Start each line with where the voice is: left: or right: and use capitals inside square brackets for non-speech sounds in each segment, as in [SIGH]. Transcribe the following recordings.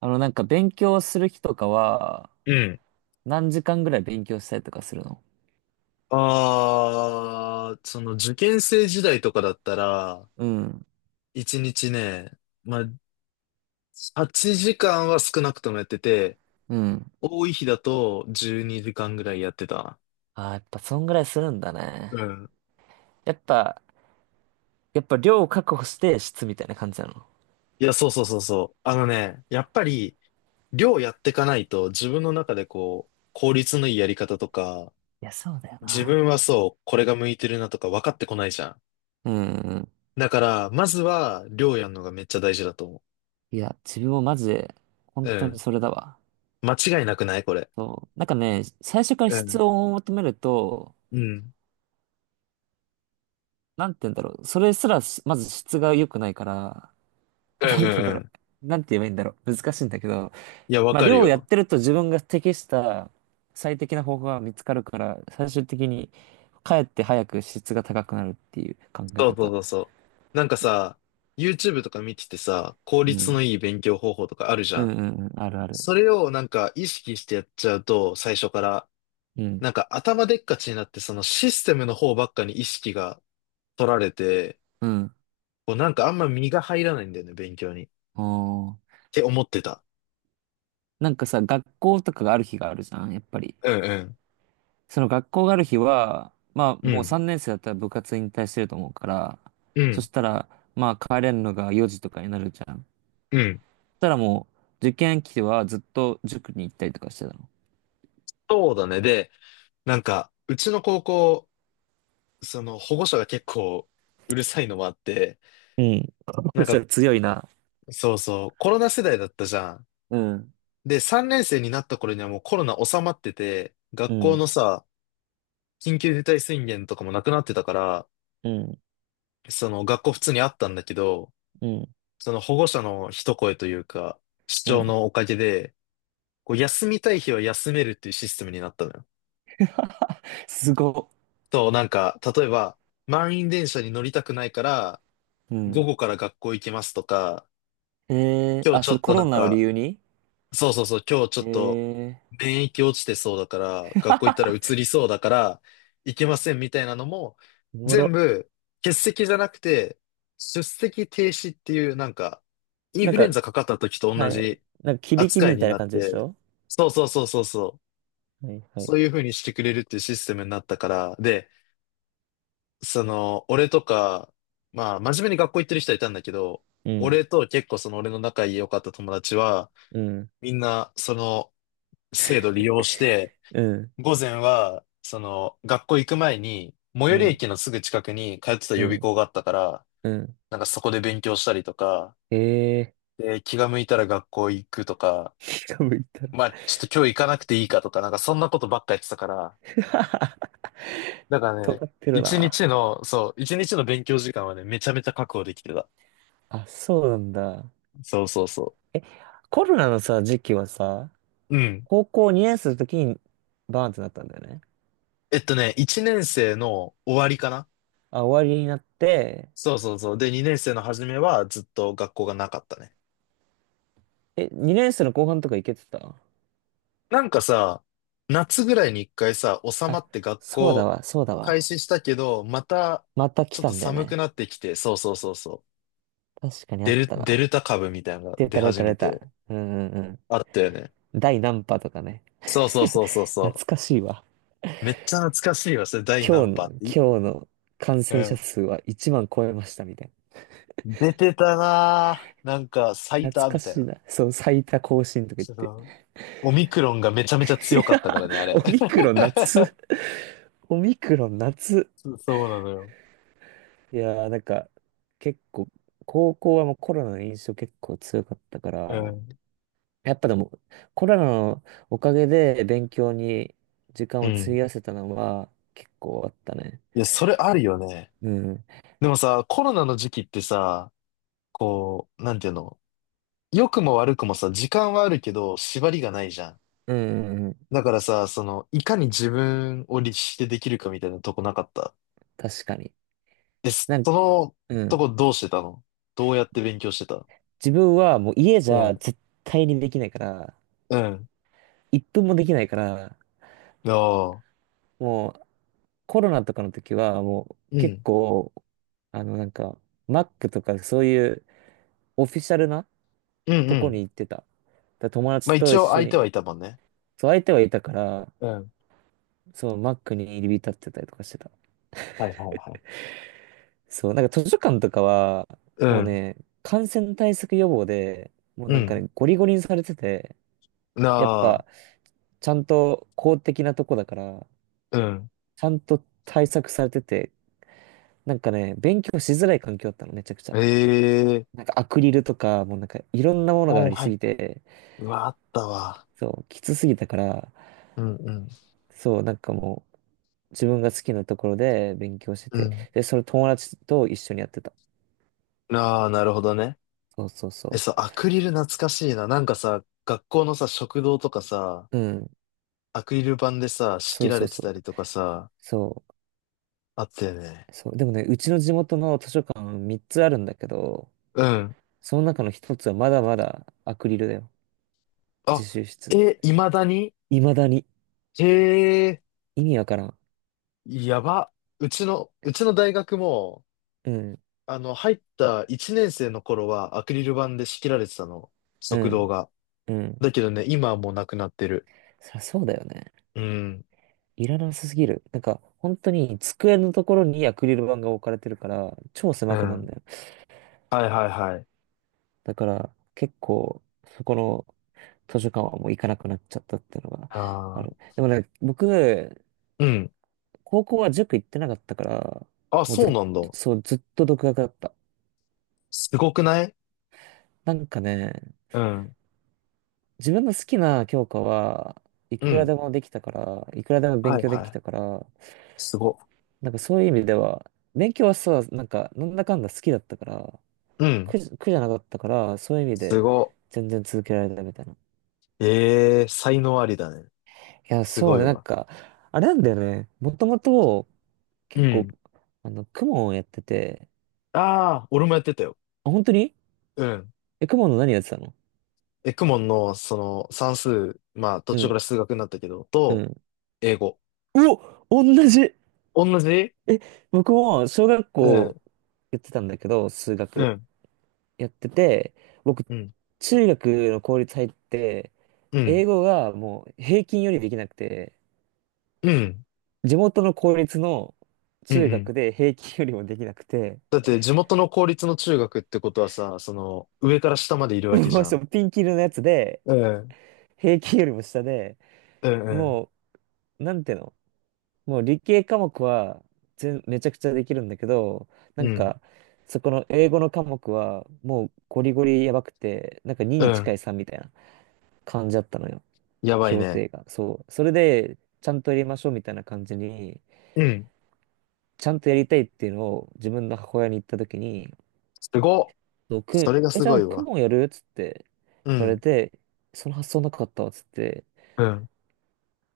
right: なんか勉強する日とかは、
left: うん。
right: 何時間ぐらい勉強したりとかするの？
left: ああ、その受験生時代とかだったら、
right: うん。
left: 一日ね、まあ、8時間は少なくともやってて、
right: うん。
left: 多い日だと12時間ぐらいやってた
right: ああやっぱそんぐらいするんだね。
left: な。うん。
right: やっぱ、やっぱ量を確保して質みたいな感じなの。
left: いや、そうそうそうそう。あのね、やっぱり、量やってかないと自分の中でこう、効率のいいやり方とか、
right: いや、そうだよ
left: 自
right: な。
left: 分はそう、これが向いてるなとか分かってこないじゃん。
right: うんうん。
left: だから、まずは量やるのがめっちゃ大事だと思
right: いや、自分もマジで、本
left: う。う
right: 当に
left: ん。
right: それだわ。
left: 間違いなくない？これ。
right: そう。なんかね、最初から
left: う
right: 質
left: ん。
right: を求めると、
left: うん。
right: なんて言うんだろう。それすらし、まず質が良くないから、
left: う
right: な
left: んう
right: んて言うんだ
left: んう
right: ろ
left: ん。
right: う。なんて言えばいいんだろう。難しいんだけど、
left: いや、わ
right: まあ、
left: かる
right: 漁をやっ
left: よ。
right: てると自分が適した最適な方法が見つかるから、最終的にかえって早く質が高くなるっていう考え
left: そうそう
right: 方。
left: そうそう。なんかさ、YouTube とか見ててさ、効
right: う
left: 率の
right: ん。
left: いい勉強方法とかあるじ
right: う
left: ゃ
right: ん
left: ん。
right: うんうん。あるある。
left: それをなんか意識してやっちゃうと、最初から、
right: うん。
left: なんか頭でっかちになって、そのシステムの方ばっかに意識が取られて、
right: うん。
left: こうなんかあんま身が入らないんだよね、勉強に、っ
right: おー。
left: て思ってた。
right: なんかさ、学校とかがある日があるじゃん、やっぱり。
left: うんうん。
right: その学校がある日は、まあ
left: う
right: もう
left: ん。
right: 3年生だったら部活引退してると思うから、
left: う
right: そ
left: ん。
right: したら、まあ帰れるのが4時とかになるじゃん。
left: うん。
right: そしたらもう受験期はずっと塾に行ったりとかしてたの。
left: そうだね。で、なんか、うちの高校、その保護者が結構うるさいのもあって、
right: うん。[LAUGHS]
left: な
right: そ
left: ん
right: した
left: か
right: ら強いな。
left: そうそう、コロナ世代だったじゃん。
right: うん、
left: で、3年生になった頃にはもうコロナ収まってて、
right: う
left: 学校
right: ん、
left: のさ、緊急事態宣言とかもなくなってたから、
right: うん、
left: その学校普通にあったんだけど、
right: うん、
left: その保護者の一声というか、主
right: う
left: 張
right: ん。
left: のおかげで、こう休みたい日は休めるっていうシステムになったのよ。
right: すごっ。
left: と、なんか、例えば、満員電車に乗りたくないから、
right: う
left: 午
right: ん。
left: 後から学校行きますとか、
right: ええ、
left: 今日
right: あ、
left: ちょ
right: それ
left: っ
right: コ
left: とな
right: ロ
left: ん
right: ナを理
left: か、
right: 由に？
left: そうそうそう、今日ちょっと
right: ええ
left: 免疫落ちてそうだから、学校行ったら移
right: ー。
left: りそうだから、行けませんみたいなのも、
right: [LAUGHS] おも
left: 全
right: ろ。
left: 部欠席じゃなくて、出席停止っていうなんか、イン
right: なん
left: フルエン
right: か、
left: ザかかった時と
right: は
left: 同
right: い。
left: じ
right: なんか、響き
left: 扱い
right: みた
left: に
right: いな
left: なっ
right: 感じでし
left: て、
right: ょ？
left: そうそうそうそうそう、
right: はい、はい。
left: そういう風にしてくれるっていうシステムになったから、で、その、俺とか、まあ、真面目に学校行ってる人はいたんだけど、
right: うん、
left: 俺と結構その俺の仲良かった友達は、
right: うん、
left: みんな、その、制度利用して、
right: うん、
left: 午前は、その、学校行く前に、最
right: う
left: 寄り
right: ん、
left: 駅のすぐ近くに通ってた
right: う
left: 予備
right: ん、
left: 校があったから、
right: うん。
left: なんかそこで勉強したりとか、
right: ええー。
left: で、気が向いたら学校行くとか、
right: 気が向いたら、
left: まあ、ちょっと今日行かなくていいかとか、なんかそんなことばっかやってたから、だからね、
right: 尖ってる
left: 一
right: な。
left: 日の、そう、一日の勉強時間はね、めちゃめちゃ確保できてた。
right: あ、そうなんだ。
left: そうそうそ
right: え、コロナのさ、時期はさ、
left: う。うん。
right: 高校2年生の時にバーンってなったんだよね。
left: ね、一年生の終わりかな。
right: あ、終わりになって、
left: そうそうそう。で、二年生の初めはずっと学校がなかったね。
right: え、2年生の後半とか行けてた？
left: なんかさ、夏ぐらいに一回さ、収ま
right: あ、
left: って学
right: そうだ
left: 校
right: わ、そうだ
left: 開
right: わ。
left: 始したけど、また
right: また来
left: ちょっ
right: た
left: と
right: んだよ
left: 寒く
right: ね。
left: なってきて、そうそうそうそう。
right: 確かにあ
left: デ
right: っ
left: ル、
right: た
left: デ
right: な。
left: ルタ株みたいなのが
right: 出
left: 出
right: た出
left: 始
right: た
left: め
right: 出
left: て、
right: た。うんうんう
left: あったよね。
right: ん。第何波とかね。
left: そうそうそうそうそ
right: 懐かしいわ。
left: う。めっちゃ懐かしいわ、それ第何波っ
right: 今
left: て。
right: 日の感
left: う
right: 染者
left: ん。
right: 数は1万超えましたみたい
left: 出てたなぁ。なんか最
right: な。懐
left: 多
right: か
left: みたい
right: しい
left: な。
right: な。そう、最多更新とか言っ
left: そ
right: て。
left: のオミクロンがめちゃめちゃ
right: [LAUGHS] い
left: 強かっ
right: や、
left: たからね、あ
right: オ
left: れ。
right: ミクロン
left: [LAUGHS]
right: 夏。オミクロン夏。
left: そうそうなのよ。
right: いやー、なんか、結構、高校はもうコロナの印象結構強かったから、
left: う
right: やっぱでも、コロナのおかげで勉強に時間
left: ん。う
right: を費
left: ん。
right: やせたのは結構あったね。
left: いや、それあるよね。
right: うん。
left: でもさ、コロナの時期ってさ、こう、なんていうの、良くも悪くもさ、時間はあるけど、縛りがないじゃん。
right: うん、うんうん、
left: だからさ、その、いかに自分を律してできるかみたいなとこなかった？
right: 確かに。
left: え、
right: なん、
left: その
right: う
left: とこ
right: ん。
left: どうしてたの？どうやって勉強してた？
right: 自分はもう家じ
left: うん、
right: ゃ絶対にできないから、
left: うん、
right: 一分もできないから、
left: ああ、
right: もうコロナとかの時はもう
left: う
right: 結
left: ん、
right: 構、なんか、Mac とかそういうオフィシャルな
left: うん、う
right: とこに
left: ん。
right: 行ってた。だから友
left: まあ
right: 達と
left: 一
right: 一
left: 応
right: 緒
left: 相手は
right: に、
left: いたもんね。
right: そう相手はいたから、
left: うん、
right: そう Mac に入り浸ってたりとかしてた。
left: はいはいはい。
right: そう、なんか図書館とかは、
left: う
right: もう
left: ん、
right: ね、感染対策予防で、もう
left: う
right: なんか
left: ん、
right: ね、ゴリゴリにされてて、
left: な
right: やっ
left: あ、
right: ぱ、ちゃんと公的なとこだから、
left: うん。
right: ちゃんと対策されてて、なんかね、勉強しづらい環境だったの、めちゃくちゃ。
left: ええ、
right: なんかアクリルとか、もうなんかいろんなものが
left: は
right: あ
left: い
right: り
left: は
right: す
left: い。
right: ぎて、
left: うわ、あったわ。
right: そう、きつすぎたから、
left: うん、うん、
right: そう、なんかもう、自分が好きなところで勉強して
left: う
right: て、
left: ん。
right: で、それ友達と一緒にやってた。
left: ああ、なるほどね。
right: そうそう
left: え、
right: そ
left: そう、アクリル懐かしいな。なんかさ、学校のさ、食堂とかさ、
right: う。うん、
left: アクリル板でさ、仕
right: そ
left: 切
right: う
left: ら
right: そ
left: れ
right: う
left: て
right: そ
left: た
right: う。
left: りとかさ、
right: そう。
left: あったよね。
right: そう、でもね、うちの地元の図書館3つあるんだけど、
left: うん。
right: その中の1つはまだまだアクリルだよ。自
left: あ、
right: 習室。
left: え、未だに？
right: 未だに。
left: へえ、
right: 意味わからん。
left: やば。うちの大学も、
right: うん、
left: あの、入った1年生の頃はアクリル板で仕切られてたの。
right: う
left: 食堂
right: ん、
left: が。
right: うん。
left: だけどね、今はもうなくなってる。
right: そりゃそうだよね。
left: うん。
right: いらなさすぎる。なんか、本当に机のところにアクリル板が置かれてるから、超
left: う
right: 狭くなん
left: ん。
right: だよ。
left: はいはいはい。
right: だから、結構、そこの図書館はもう行かなくなっちゃったっていうのがあ
left: あ
right: る。
left: あ、
right: でもね、僕、
left: うん。
right: 高校は塾行ってなかったから、
left: あ、
right: もう
left: そう
right: ずっと、
left: なんだ。
right: そう、ずっと独学だった。
left: すごくない？
right: なんかね、
left: うん。
right: 自分の好きな教科はいく
left: う
right: ら
left: ん、
right: でもできたから、いくらでも勉
left: はい
right: 強で
left: は
right: き
left: い。
right: たから、
left: すご。
right: なんかそういう意味では、勉強はさ、なんかなんだかんだ好きだったから、
left: うん、
right: 苦じゃなかったから、そういう意味
left: す
right: で
left: ご。
right: 全然続けられたみたいな。い
left: ええ、才能ありだね。
right: や、
left: す
right: そ
left: ご
right: う
left: い
right: ね、なん
left: わ。
right: か、あれなんだよね。もともと
left: う
right: 結構、
left: ん。
right: 公文をやってて、
left: ああ、俺もやってたよ。
right: あ、本当に？
left: うん。
right: え、クモンの何やってたの？
left: エクモンの、その、算数、まあ、途
right: う
left: 中か
right: ん、
left: ら数学になったけど、
right: う
left: と、
right: ん。
left: 英語。
right: お、同じ。
left: 同じ。
right: え、僕も小学
left: う
right: 校
left: ん、
right: やってたんだけど、数
left: う
right: 学。
left: ん。
right: やってて、僕、
left: うん、
right: 中学の公立入って、
left: うん、
right: 英語がもう平均よりできなくて、
left: うん、
right: 地元の公立の
left: うん、う
right: 中学
left: ん。
right: で平均よりもできなくて、
left: だって、地元の公立の中学ってことはさ、その、上から下までいるわけじ
right: も
left: ゃ
right: うそ
left: ん。
right: うピンキリのやつで、
left: うん、
right: 平均よりも下で、
left: うん、うん。
right: もう、なんていうの、もう理系科目はめちゃくちゃできるんだけど、な
left: う
right: ん
left: ん、
right: か、そこの英語の科目はもうゴリゴリやばくて、なんか2
left: う
right: に近
left: ん、
right: い3みたいな感じだったのよ。
left: やばい
right: 評
left: ね。
right: 定が。そう。それで、ちゃんとやりましょうみたいな感じに、
left: うん。
right: ちゃんとやりたいっていうのを自分の母親に言ったときに、
left: すごっ。
right: そう
left: そ
right: く、
left: れが
right: え、
left: す
right: じゃ
left: ご
right: あ、
left: い
right: 公
left: わ。
right: 文やるっつって
left: う
right: 言われ
left: ん
right: て、その発想なかったわっつって、
left: うん。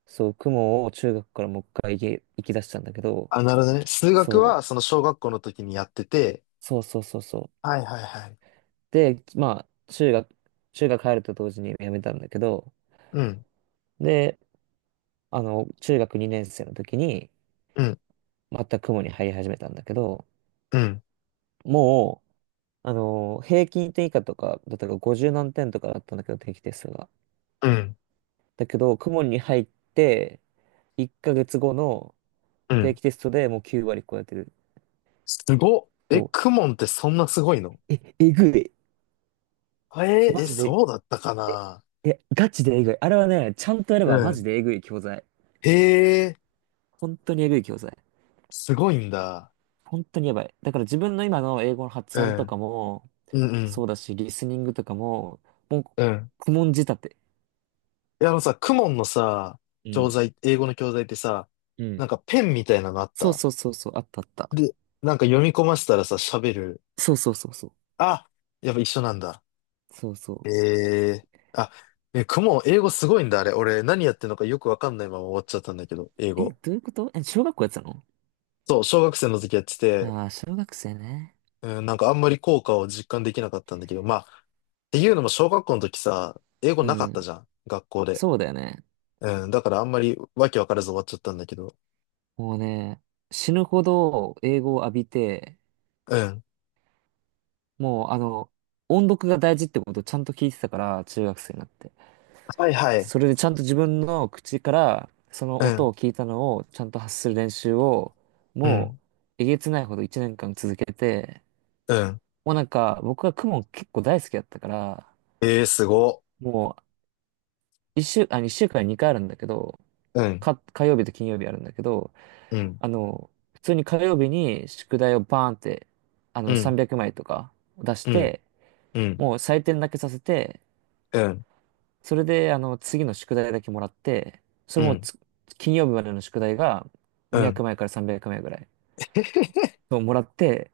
right: そう、公文を中学からもう一回行き出したんだけど、
left: あ、なるほどね。数学
right: そう、
left: は、その小学校の時にやってて、
right: そうそうそうそう。
left: はいはいはい。
right: で、まあ、中学入ると同時に辞めたんだけど、
left: うん、
right: で、中学2年生の時に、
left: うん、
right: また公文に入り始めたんだけど、
left: うん、
right: もう、平均点以下とか、だったら50何点とかだったんだけど、定期テストが。
left: うん、
right: だけど、公文に入って、1ヶ月後の
left: う
right: 定
left: ん。
right: 期テストでもう9割超えてる。
left: すごっ。え、
right: そ
left: クモンってそんなすごいの？
right: う。え、えぐい。
left: えー、
right: マ
left: え、
right: ジで、
left: そうだったかな？
right: え、ガチでえぐい。あれはね、ちゃんとやれば
left: う
right: マジ
left: ん。
right: でえぐい教材。
left: へえ、
right: 本当にえぐい教材。
left: すごいんだ。
right: 本当にやばい。だから自分の今の英語の発
left: う
right: 音と
left: ん、
right: かも、
left: うん、う
right: そ
left: ん、
right: うだし、リスニングとかも、もう、
left: うん。
right: 公文仕立て。
left: いや、あのさ、クモンのさ、
right: う
left: 教
right: ん。
left: 材、英語の教材ってさ、
right: う
left: なん
right: ん。
left: かペンみたいなのあっ
right: そう
left: た？
right: そうそうそう、あったあった。
left: で、なんか読み込ませたらさ、喋る。
right: そうそうそうそう。
left: あ、やっぱ一緒なんだ。
right: そうそ
left: え
right: う。
left: え、あ、え、雲、英語すごいんだ、あれ。俺、何やってんのかよくわかんないまま終わっちゃったんだけど、英
right: え、
left: 語。
right: どういうこと？え、小学校やってたの？
left: そう、小学生の時やってて、
right: ああー、小学生ね。
left: うん、なんかあんまり効果を実感できなかったんだけど、まあ、っていうのも小学校の時さ、英語
right: う
left: なかった
right: ん。
left: じゃん、学校で。
right: そうだよね。
left: うん、だからあんまりわけわからず終わっちゃったんだけど。
right: もうね、死ぬほど英語を浴びて、
left: うん。
right: もう音読が大事ってことをちゃんと聞いてたから、中学生になって。
left: はいはい。
right: それでちゃんと自分の口から、その
left: う
right: 音
left: ん、
right: を聞いたのをちゃんと発する練習を、
left: う
right: も
left: ん、
right: う、えげつないほど1年間続けて、
left: うん。
right: もうなんか、僕は公文結構大好きだったから、
left: ええ、すご。
right: もう、一週間に2回あるんだけど、
left: うん、
right: 火曜日と金曜日あるんだけど、
left: うん、
right: 普通に火曜日に宿題をバーンって、
left: うん、
right: 300枚とか出し
left: うん、
right: て、
left: うん、
right: もう採点だけさせて、
left: うん、
right: それで、次の宿題だけもらって、そ
left: う
right: れも
left: ん、
right: つ金曜日までの宿題が
left: う
right: 200
left: ん。
right: 枚から300枚ぐらいをもらって、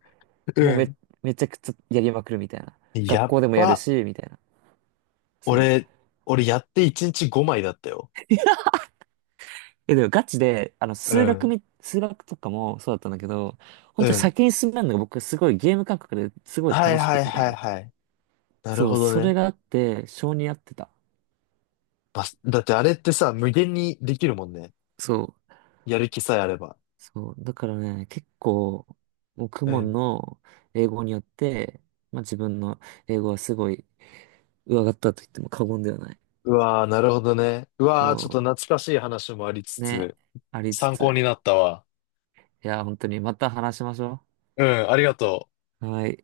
left: う
right: もう
left: ん。
right: めちゃくちゃやりまくるみたいな。
left: や
right: 学
left: っ
right: 校でもやる
left: ば。
right: し、みたいな。そう。
left: 俺、俺やって1日5枚だったよ。
right: え、でもガチで、
left: うん。
right: 数学とかもそうだったんだけど、
left: う
right: 本当に
left: ん。
right: 先に進めるのが僕すごいゲーム感覚ですごい
left: はい
right: 楽し
left: は
right: く
left: いはい
right: て、
left: はい。なる
right: そう、
left: ほど
right: それ
left: ね。
right: があって、性に合ってた。
left: バスだってあれってさ、無限にできるもんね。
right: そう。
left: やる気さえあれば。
right: そう、だからね、結構、もうク
left: う
right: モン
left: ん。
right: の英語によって、まあ自分の英語はすごい上がったと言っても過言ではない。
left: うわー、なるほどね。うわー、
right: そ
left: ちょっと懐かしい話もありつ
right: う、ね、
left: つ、
right: ありつ
left: 参考
right: つ。
left: になったわ。
right: いや、本当にまた話しましょ
left: うん、ありがとう。
right: う。はい。